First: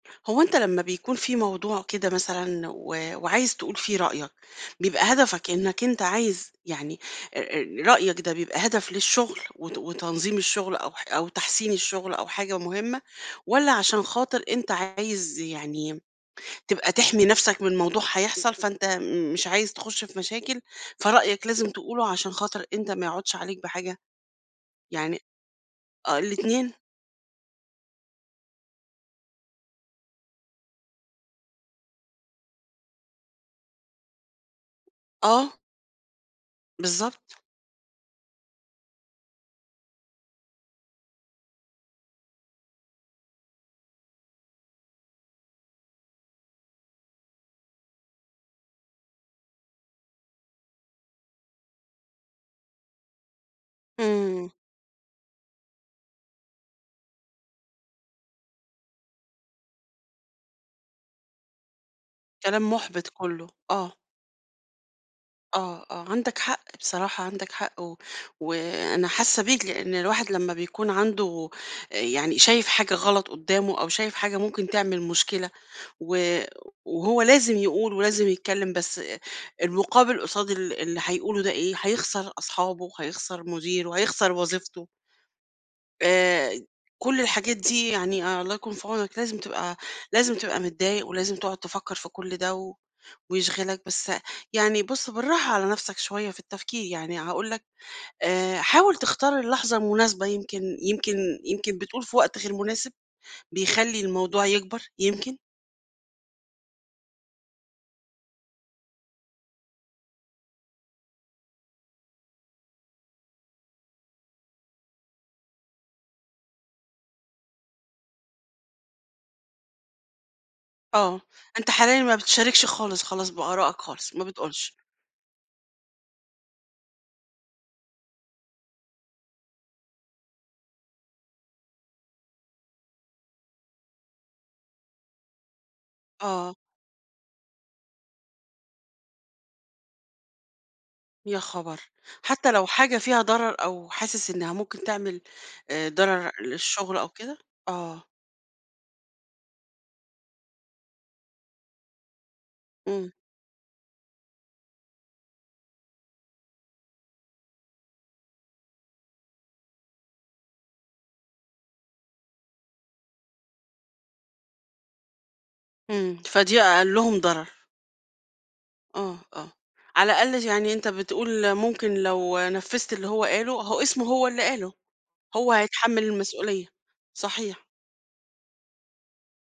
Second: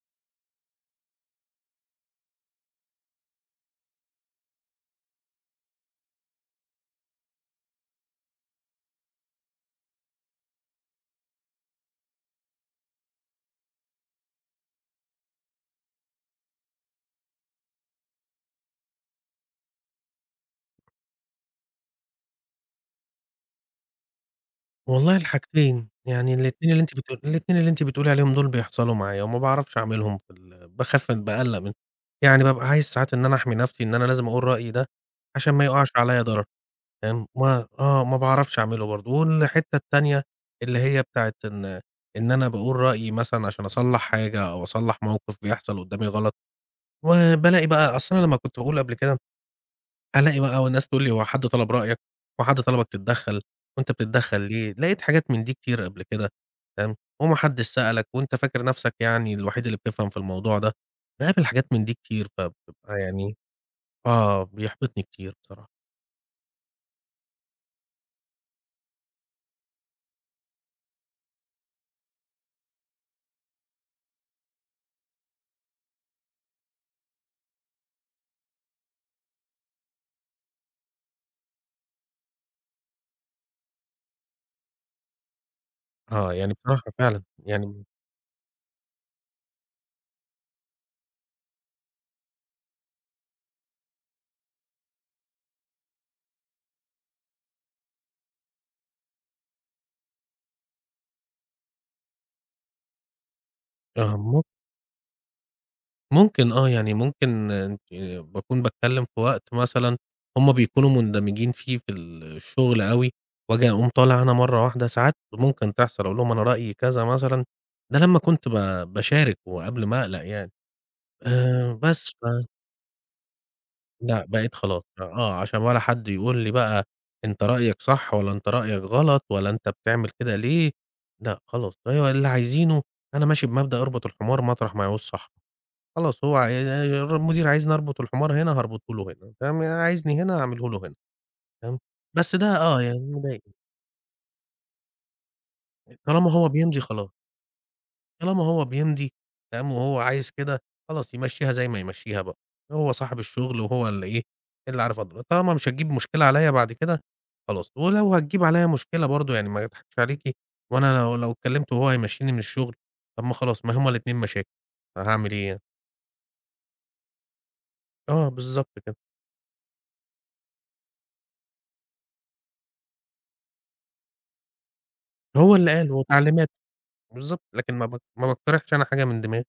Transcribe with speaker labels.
Speaker 1: هو أنت لما بيكون في موضوع كده مثلًا و وعايز تقول فيه رأيَك، بيبقى هدفك أنَّك أنت عايز يعني آآ رأيَك ده بيبقى هدف للشغل وت وتنظيم الشغل أو ح أو تحسين الشغل أو حاجة مهمَّة؟ والّا علشان خاطر أنت عايز يعني تبقى تِحمي نفْسَك من موضوع هيحصل فأنت مش عايز تخش في مشاكل فرأيَك لازم تقوله عشان خاطر أنت ما يعودش عليك بحاجة؟
Speaker 2: والله
Speaker 1: يعني
Speaker 2: الحاجتين،
Speaker 1: آه
Speaker 2: يعني الإتنين
Speaker 1: الإتنين؟
Speaker 2: اللي أنتِ بت الإتنين اللي أنتِ بتقولي عليهم دول بيحصلوا معايا وما باعرفش أعملهُم في ال باخاف بأقلق منهُم، يعني بابقى عايز ساعات إن أنا أحمِي نفْسي إن أنا لازم أقول رأيي ده
Speaker 1: آه.
Speaker 2: علشان ما يوقعش عليا ضرر تمام،
Speaker 1: بالضبط.
Speaker 2: ما آه ما باعرفش أعمله برضه والحتّة التانية اللي هي بتاعة إن إن أنا باقول رأيي مثلًا علشان أصلَّح حاجة أو أصلَّح موقف بيحصل قدامي غلط و بالاقي بقى أصل أنا لمّا كنت باقول قبل كده ألاقي بقى وناس تقول لي: "هو حد طلب رأيَك؟ هو حد طلبَك تتدخَّل؟ وأنت بتتدخَّل
Speaker 1: إمم.
Speaker 2: ليه؟" لقيت حاجات من دي كتيرة قبل كده تمام، "وما حدش سألَك وأنت فاكر نفْسَك يعني الوحيد اللي بتفْهم في الموضوع ده؟" باقابل حاجات من دي كتير
Speaker 1: كلام
Speaker 2: فبابقى
Speaker 1: مُحبِط
Speaker 2: يعني
Speaker 1: كله. آه.
Speaker 2: آه بيحبطني كتير بصراحة.
Speaker 1: آه، آه، عندَك حق بصراحة عندَك حق و وأنا حاسّة بيك؛ لأن الواحد لمّا بيكون عنده يعني شايف حاجة غلط قدّامه أو شايف حاجة ممكن تعمل مشكلة و وهو لازم يقول ولازم يتكلِم بس المُقابل قصاد ال اللي هيقوله ده إيه؟ هيخسر أصحابه وهيخسر مديره، هيخسر وظيفته.
Speaker 2: آه، يعني
Speaker 1: آآ
Speaker 2: بصراحة
Speaker 1: كل
Speaker 2: فعلًا
Speaker 1: الحاجات
Speaker 2: يعني
Speaker 1: دي! يعني الله يكون في عونك لازم تبقى لازم تبقى متضايق ولازم تقعد تفكَّر في كل ده ويشغلَك بس يعني بُص بالراحة على نفْسَك شويّة في التفكير، يعني هاقول لَك آآ حاول تختار اللحظة المناسبة يمكن يمكن يمكن بتقول في وقت غير مناسب بيخلّي
Speaker 2: آه مم
Speaker 1: الموضوع يكبَر؟ يمكن؟
Speaker 2: ممكن آه، يعني ممكن آآ باكون باتكلم في وقت مثلًا هُم بيكونوا مُندمجين فيه في الشغل أوي وآجي أقوم طالع أنا مرة واحدة ساعات ممكن تحصل، أقول لهُم أنا رأيي كذا مثلًا ده لمّا كنت ب باشارك وقبل ما أقلق يعني
Speaker 1: آه، أنت
Speaker 2: آآ
Speaker 1: حاليًا
Speaker 2: بس
Speaker 1: ما
Speaker 2: ف
Speaker 1: بتشاركش خالص خلاص بآرائك خالص ما
Speaker 2: لأ بقيت
Speaker 1: بتقولش.
Speaker 2: خلاص آه علشان ولا حد يقول لي بقى: "أنت رأيَك صح ولا أنت رأيَك غلط ولا أنت بتعمل كده ليه؟" لأ خلاص فهو اللي عايزينه أنا ماشي بمبدأ أربط الحمار مطرح ما يعوز صاحبه، خلاص هو ع
Speaker 1: آه.
Speaker 2: المدير عايزني أربط الحمار هنا هاربُطه له هنا تم عايزني هنا هاعمله له هنا
Speaker 1: يا
Speaker 2: تمام،
Speaker 1: خبر!
Speaker 2: بس ده
Speaker 1: حتى لو
Speaker 2: آه
Speaker 1: حاجة
Speaker 2: يعني
Speaker 1: فيها
Speaker 2: مضايقني.
Speaker 1: ضرر أو حاسس إنها ممكن تعمل آآ ضرر
Speaker 2: طالما هو بيمضي
Speaker 1: للشغل أو
Speaker 2: خلاص.
Speaker 1: كده؟ آه.
Speaker 2: طالما هو بيمضي تمام، وهو عايز كده خلاص يمشّيها زي ما يمشّيها بقى هو
Speaker 1: إمم.
Speaker 2: صاحب الشغل وهو اللي إيه! اللي عارف أضر طالما مش هتجيب مشكلة عليَّ بعد كده خلاص ولو هتجيّب عليَّ مشكلة برضه يعني ما أضحكش عليكِ وأنا لو لو كلمته وهو هيمشّيني من الشُغل طَب ما خلاص ما هُم الإتنين مشاكل، فهاعمل إيه يعني؟
Speaker 1: إمم فدي أقلهم ضرر.
Speaker 2: آه، بالضبط كده.
Speaker 1: آه، آه، على الأقل يعني أنت بتقول ممكن لو نفّذت اللي هو قاله هو اسمه هو اللي قاله هو
Speaker 2: هو اللي قال هو
Speaker 1: هيتحمل
Speaker 2: تعليماته.
Speaker 1: المسؤولية.
Speaker 2: بالضبط،
Speaker 1: صحيح.
Speaker 2: لكن ما ب ما باقترحش أنا حاجة من دماغي.